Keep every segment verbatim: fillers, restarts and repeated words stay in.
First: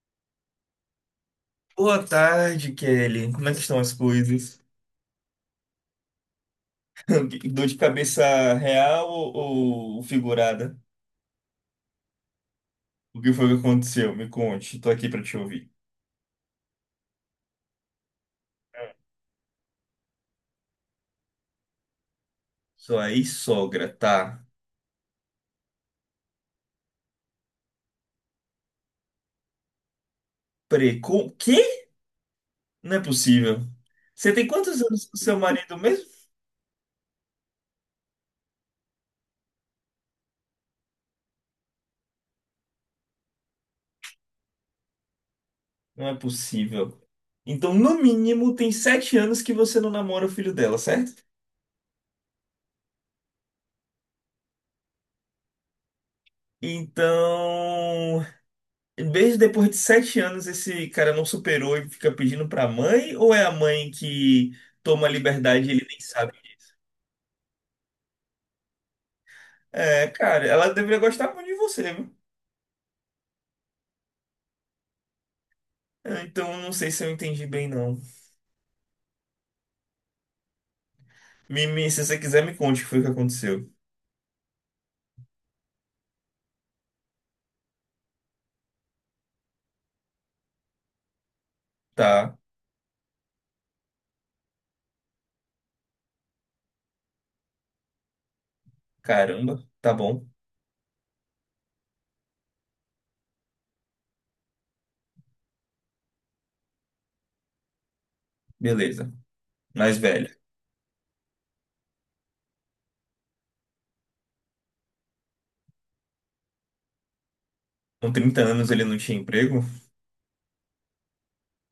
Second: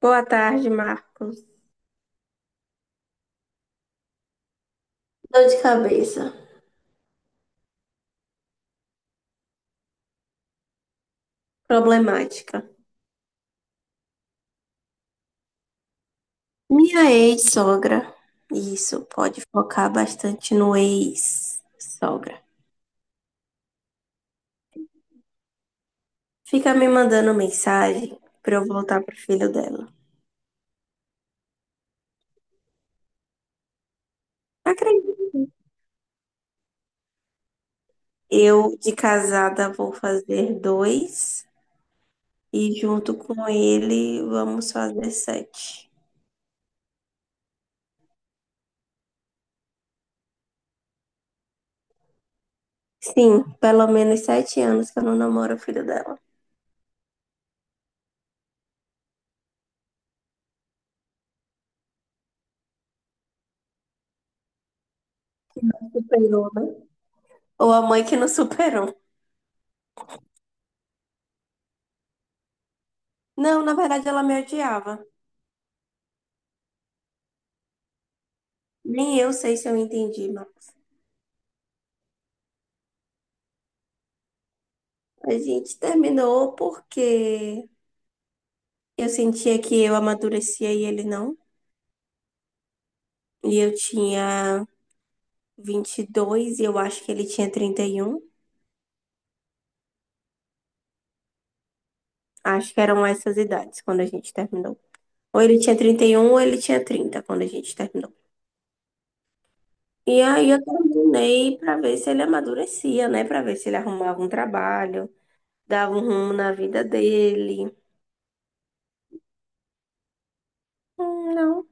Boa tarde, Marcos. Boa tarde, Kelly. Como é que estão as coisas? Dor de cabeça. Dor de cabeça real ou, ou figurada? Problemática. O que foi que aconteceu? Me conte. Tô aqui pra te ouvir. Minha ex-sogra. Isso, pode focar bastante no ex-sogra. Sua ex-sogra tá. Fica me mandando mensagem pra eu voltar pro filho dela. Preco? Quê? Não é possível. Você tem quantos anos Acredito. com seu marido mesmo? Eu, de casada, vou fazer dois. E junto com ele, vamos fazer sete. Não é possível. Então, no mínimo, tem sete anos que você não namora o filho dela, certo? Sim, pelo menos sete anos que eu não namoro o filho dela. Então, mesmo depois de sete anos, esse cara não superou e fica pedindo pra mãe? Ou é a mãe que toma liberdade e ele nem sabe? Superou, né? Ou a mãe que não superou. É, cara, ela deveria gostar muito de você, viu? Não, na verdade, ela me odiava. É, então, não sei se eu entendi bem, não. Nem eu sei se eu entendi, mas Me, me- se você quiser, me conte o que foi que aconteceu. a gente terminou porque eu sentia que eu amadurecia e ele não. Tá, E eu tinha vinte e dois e eu acho que ele tinha trinta e um. caramba, tá bom, Acho que eram essas idades quando a gente terminou. Ou ele tinha trinta e um ou ele tinha trinta quando a gente terminou. beleza. Mais E velha. aí eu terminei pra ver se ele amadurecia, né? Pra ver se ele arrumava um trabalho, dava um rumo na vida dele. Com trinta anos ele não tinha emprego? Hum, Não,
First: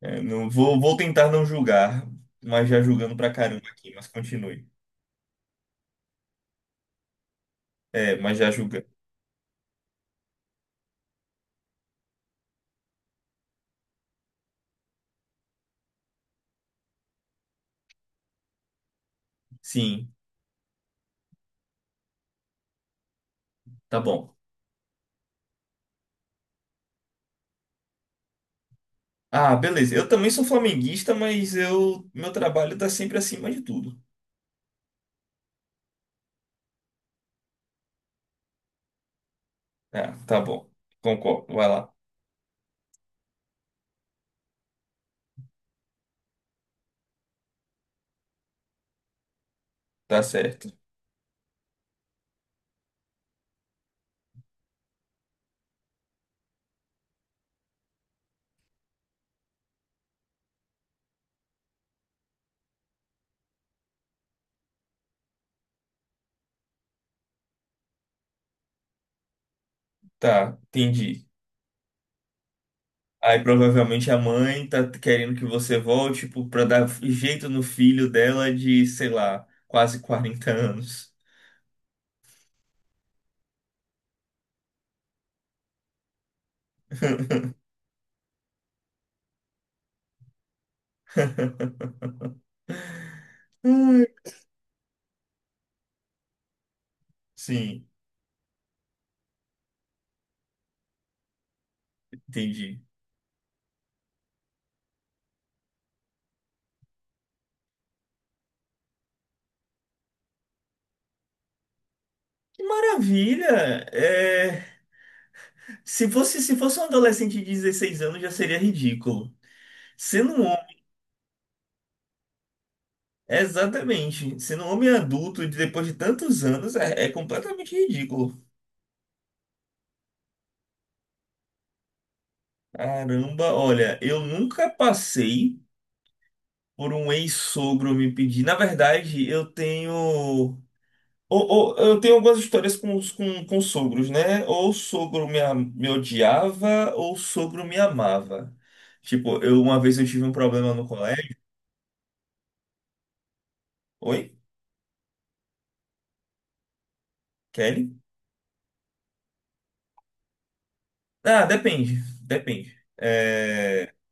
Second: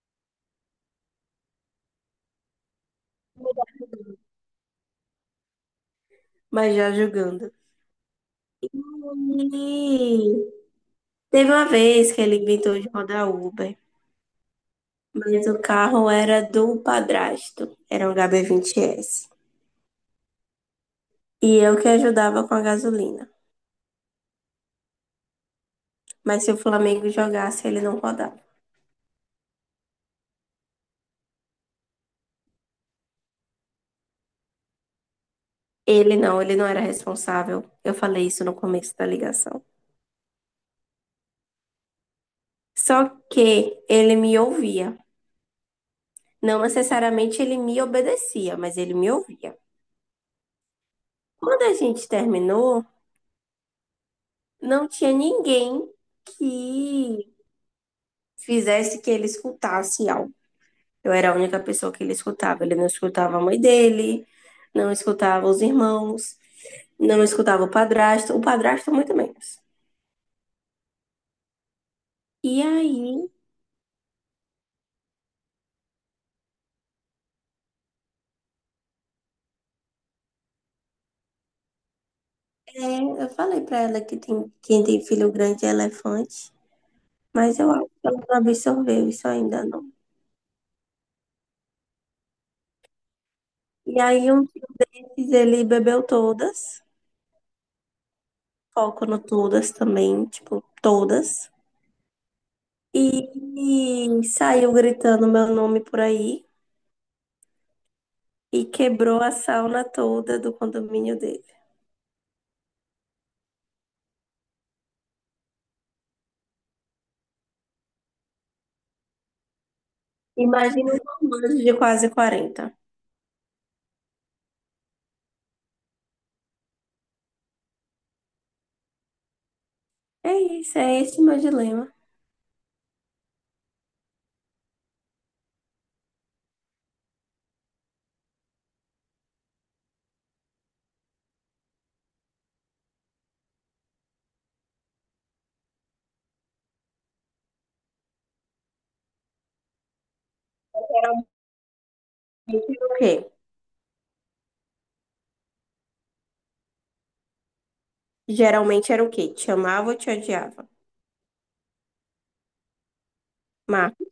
É, não, vou, vou tentar não julgar, mas já julgando pra caramba aqui, mas continue. mas já julgando. É, mas já julga. E Teve uma vez que ele inventou de rodar Uber, mas o carro era do padrasto, era um H B vinte S. Sim, E eu que ajudava com a gasolina. tá bom. Mas se o Flamengo jogasse, ele não rodava. Ah, beleza. Eu também sou flamenguista, mas eu meu trabalho tá sempre acima de tudo. Ele não, ele não era responsável. Eu falei isso no começo da ligação. Ah, tá bom. Concordo. Vai lá. Só que ele me ouvia. Não necessariamente ele me obedecia, mas ele me ouvia. Tá certo. Quando a gente terminou, não tinha ninguém que fizesse que ele escutasse algo. Eu era a única pessoa que ele escutava. Ele não escutava a mãe dele, não escutava os irmãos, não escutava o padrasto, o padrasto muito menos. Tá, entendi. E aí, Aí provavelmente a mãe tá querendo que você volte, tipo, pra dar jeito no filho dela de, sei lá, quase quarenta anos. é, eu falei pra ela que tem, quem tem filho grande é elefante, mas eu acho que ela não absorveu isso ainda não. E Ai, aí, um dia ele bebeu todas, sim, foco no todas também, tipo, todas. entendi. E, e saiu gritando meu nome por aí e quebrou a sauna toda do condomínio dele. Que maravilha! É, se fosse, se fosse um adolescente de dezesseis anos, já seria ridículo. Sendo um Imagina um romance de quase quarenta. Exatamente. Sendo um homem adulto e depois de tantos anos é, é completamente ridículo. É isso, é esse o meu dilema. Caramba, olha, eu nunca passei por um ex-sogro me pedir. Na verdade, eu tenho. Ou, ou- eu tenho algumas histórias com, os- com, com sogros, né? Ou o sogro me, a- me odiava, ou o sogro me amava. Tipo, eu uma vez eu tive um problema no colégio. Geralmente era o quê? Oi, Kelly? Geralmente era o quê? Te amava ou te odiava? Ah, depende. Depende. É, Marcos,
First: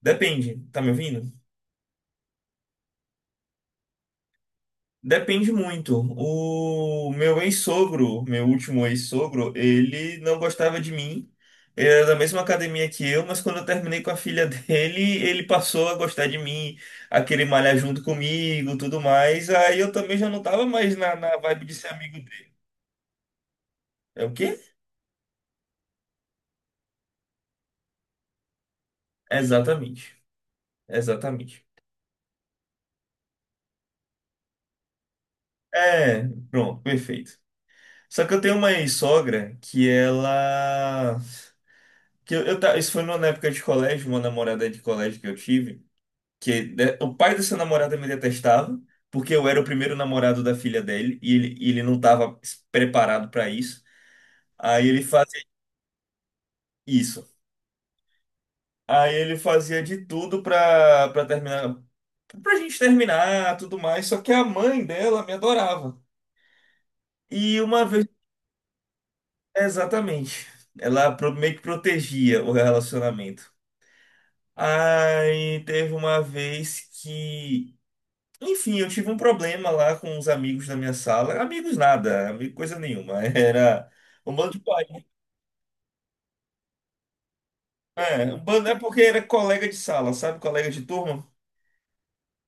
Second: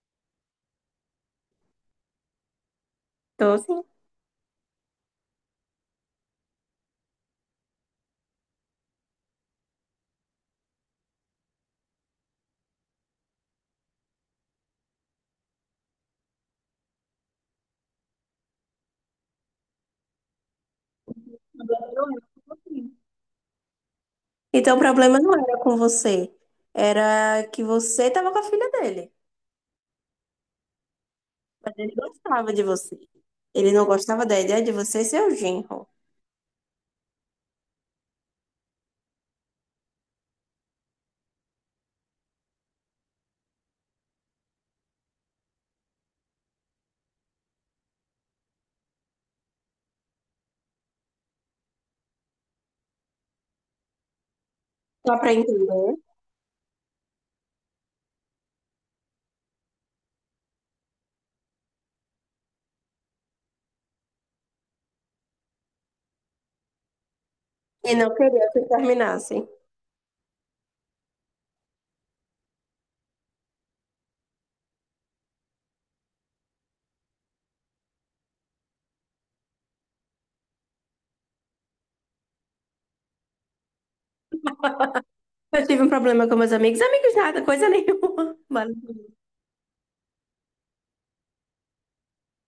depende. Tá me ouvindo? então assim. Depende muito. O meu ex-sogro, meu último ex-sogro, ele não gostava de mim. Ele era da mesma academia que eu, mas quando eu terminei com a filha dele, ele passou a gostar de mim, a querer malhar junto comigo, tudo mais. Aí eu também já não tava mais na, na vibe de ser amigo dele. É o quê? Então o problema não era com você. Era que você tava com a filha dele. Exatamente. Exatamente. Mas ele gostava de você. Ele não gostava da ideia de você ser o genro. É, pronto, perfeito. Só que eu tenho uma ex-sogra que ela. Que eu, eu ta- isso foi numa época de colégio, uma namorada de colégio que eu tive. Que né, o pai dessa namorada me detestava, porque eu era o primeiro namorado da filha dele e ele, e ele não estava preparado para isso. Aí ele Só pra fazia entender. isso. Aí ele fazia de tudo para para terminar, pra gente terminar, tudo mais, só que a mãe dela me adorava. E uma E vez, não queria que terminassem. exatamente, ela pro- meio que protegia o relacionamento. Aí teve uma vez que enfim, eu tive um problema lá com os amigos da minha sala. Amigos nada, amigo coisa nenhuma. Era um bando de pai. Né? Eu tive um problema com meus amigos. Amigos nada, coisa É, nenhuma. um bando Mas é porque era colega de sala, sabe? Colega de turma.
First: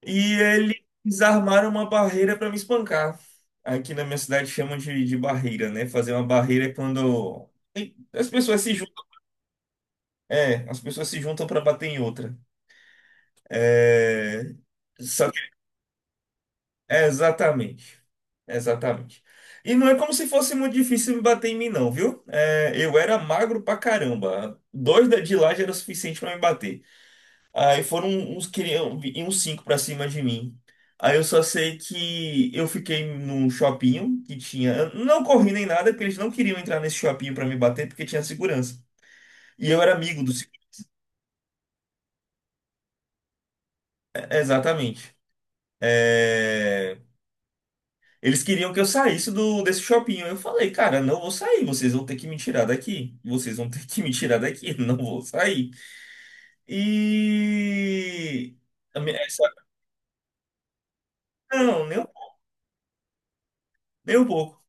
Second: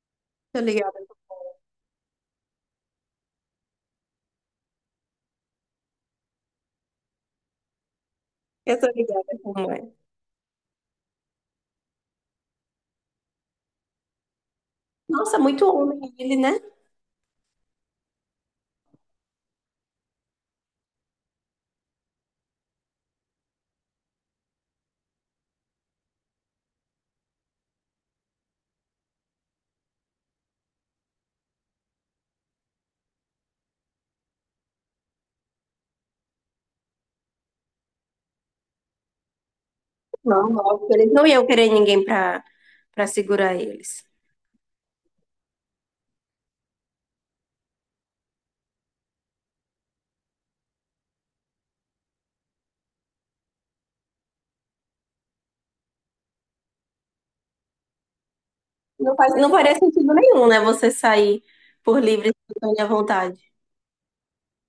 E tô ligada. eles armaram uma barreira para me espancar. Aqui na minha cidade chamam de, de barreira, né? Fazer uma barreira é quando as pessoas se Eu tô juntam. ligada como é. É, as pessoas se juntam para bater em outra. É, Nossa, muito homem ele, né? é, exatamente. Exatamente. E não é como se fosse muito difícil me bater em mim, não, viu? É, eu era magro pra caramba. Dois da- de lá já era o suficiente pra me bater. Aí foram uns, cri- e uns cinco pra cima de mim. Aí eu só sei que eu fiquei num shopping que tinha. Eu não corri nem nada, porque eles não queriam entrar nesse shopping pra me bater, porque tinha segurança. E eu era amigo do. se- Não, óbvio, eles não iam querer ninguém pra, pra segurar eles. É, exatamente. É, eles queriam que eu saísse do, desse shopping. Eu falei, cara, não vou sair, vocês vão ter que me tirar daqui. Vocês vão ter que me tirar daqui, não vou sair. E. a Não minha- faz, essa- não faria sentido nenhum, né? Você sair Não, nem por um, livre e espontânea vontade. nem um pouco.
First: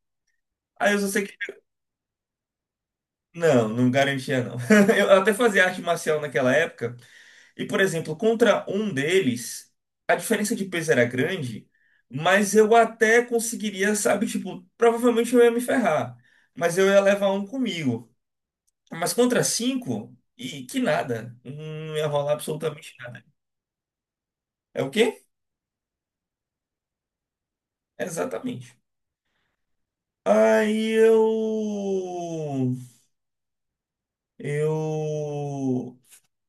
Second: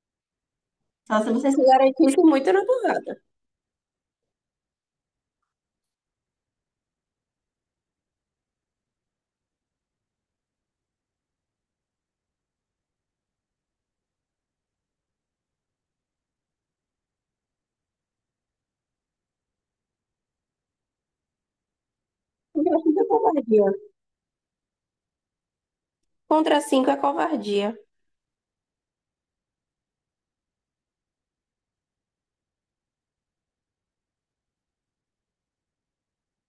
Aí eu só Só sei se que. você se garantisse muito na porrada. Não, não garantia, não. Eu até fazia arte marcial naquela época. E, por exemplo, contra um deles, a diferença de peso era grande, mas eu até conseguiria, sabe, tipo, provavelmente eu ia me ferrar. Mas eu ia levar um comigo. Mas contra cinco, e que nada. Não ia rolar Contra absolutamente cinco é nada. covardia. É o quê? Contra cinco é covardia. Exatamente. Aí eu. Eu.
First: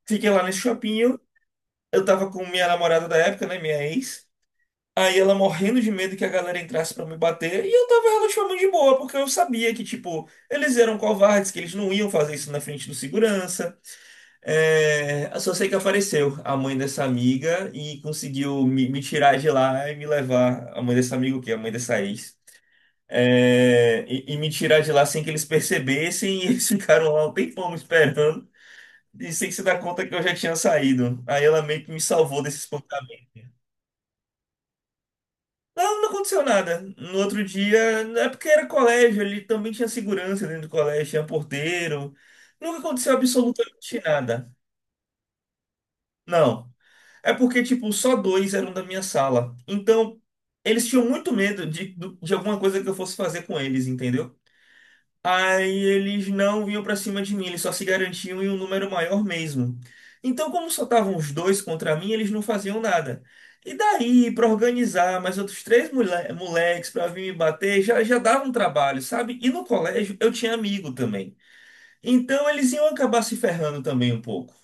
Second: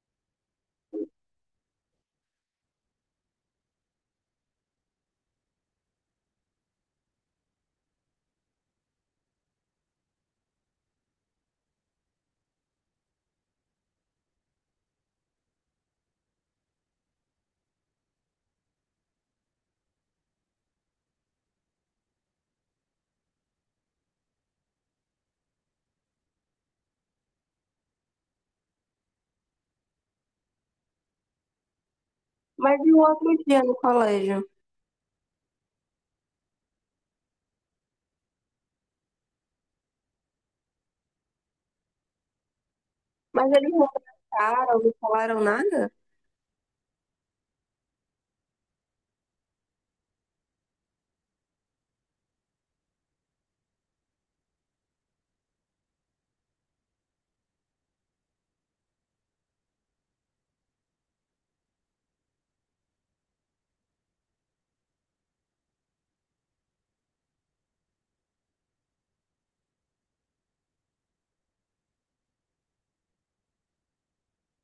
Fiquei lá nesse shopping. Eu eu tava com minha namorada da época, né? Minha ex. Aí ela morrendo de medo que a galera entrasse pra me bater. E eu tava relativamente de boa, porque eu sabia que, tipo, eles eram covardes, que eles não iam fazer isso na frente do segurança. É, eu só sei que apareceu a mãe dessa amiga e conseguiu me, me tirar de lá e me levar. A mãe dessa amiga, o quê? A mãe dessa ex. É, e, e me tirar de lá sem que eles percebessem e eles ficaram lá um tempão me esperando e sem se dar conta que eu já tinha saído. Aí ela meio que me salvou desse Mas e o espantamento. outro dia no colégio? Não, não aconteceu nada. No outro dia, é porque era colégio, ele também tinha segurança dentro do colégio, tinha porteiro. Nunca aconteceu Mas eles não absolutamente nada. abraçaram, não falaram nada? Não. É porque, tipo, só dois eram da minha sala. Então, eles tinham muito medo de, do- de alguma coisa que eu fosse fazer com eles, entendeu? Aí eles não vinham pra cima de mim, eles só se garantiam em um número maior mesmo. Então, como só estavam os dois contra mim, eles não faziam nada. E daí, pra organizar mais outros três mole- moleques pra vir me bater, já, já dava um trabalho, sabe? E no colégio eu tinha amigo também. Então, eles iam acabar se ferrando também um pouco.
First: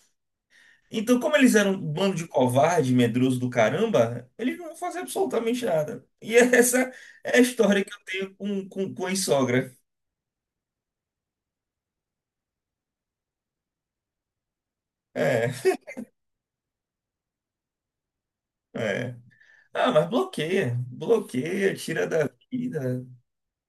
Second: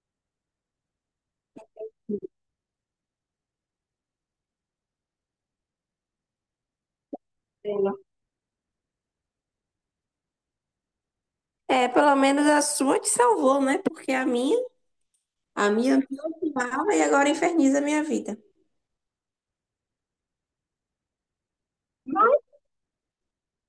Então, como eles eram um bando de covarde, medroso do caramba, eles não vão fazer absolutamente nada. E essa é a história que Pena. eu tenho com, com, com a sogra. É, pelo menos a sua te salvou, né? Porque a minha, É, a minha me odiava e agora inferniza a minha vida. é. Ah, mas bloqueia, bloqueia, tira da vida.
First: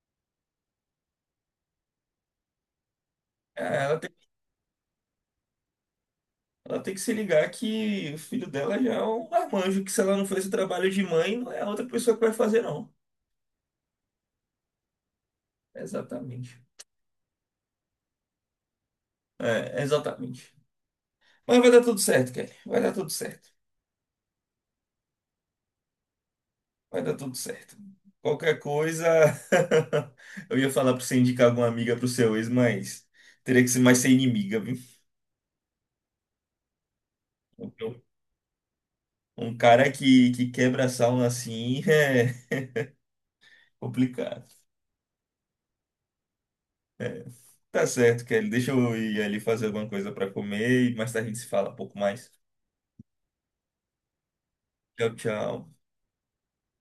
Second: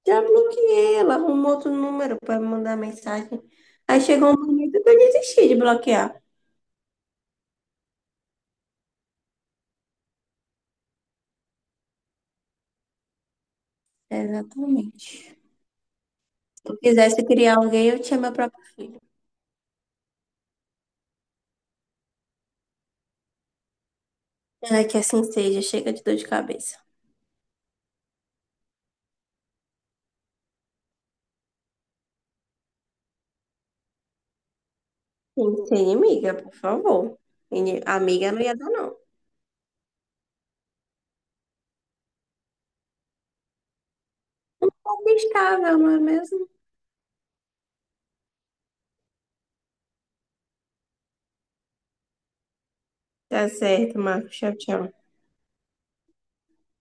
Já bloqueei, ela arrumou outro número para me mandar mensagem. Ah, ela Aí tem, chegou um momento que eu desisti de bloquear. ela tem que se ligar que o filho dela já é um marmanjo, que se ela não fez o trabalho de mãe, não é a outra pessoa que vai fazer, não. Exatamente. Exatamente. Se eu quisesse criar alguém, eu tinha meu próprio filho. É, exatamente. Mas vai dar tudo certo, Kelly. Vai dar tudo certo. Ai, que assim seja, chega de dor de cabeça. Vai dar tudo certo. Qualquer coisa, eu ia falar pra você indicar alguma amiga pro seu ex, mas teria que ser mais ser inimiga, viu? Sim, ser inimiga, por favor. Ini- Então, Amiga não ia dar, não. um cara que, que quebra a sauna assim é complicado. Amigável, não é mesmo? É, tá certo, Kelly. Deixa eu ir ali fazer alguma coisa pra comer e mais tarde a gente se fala um pouco mais. Tá certo, Marcos. Tchau, tchau. Tchau, tchau.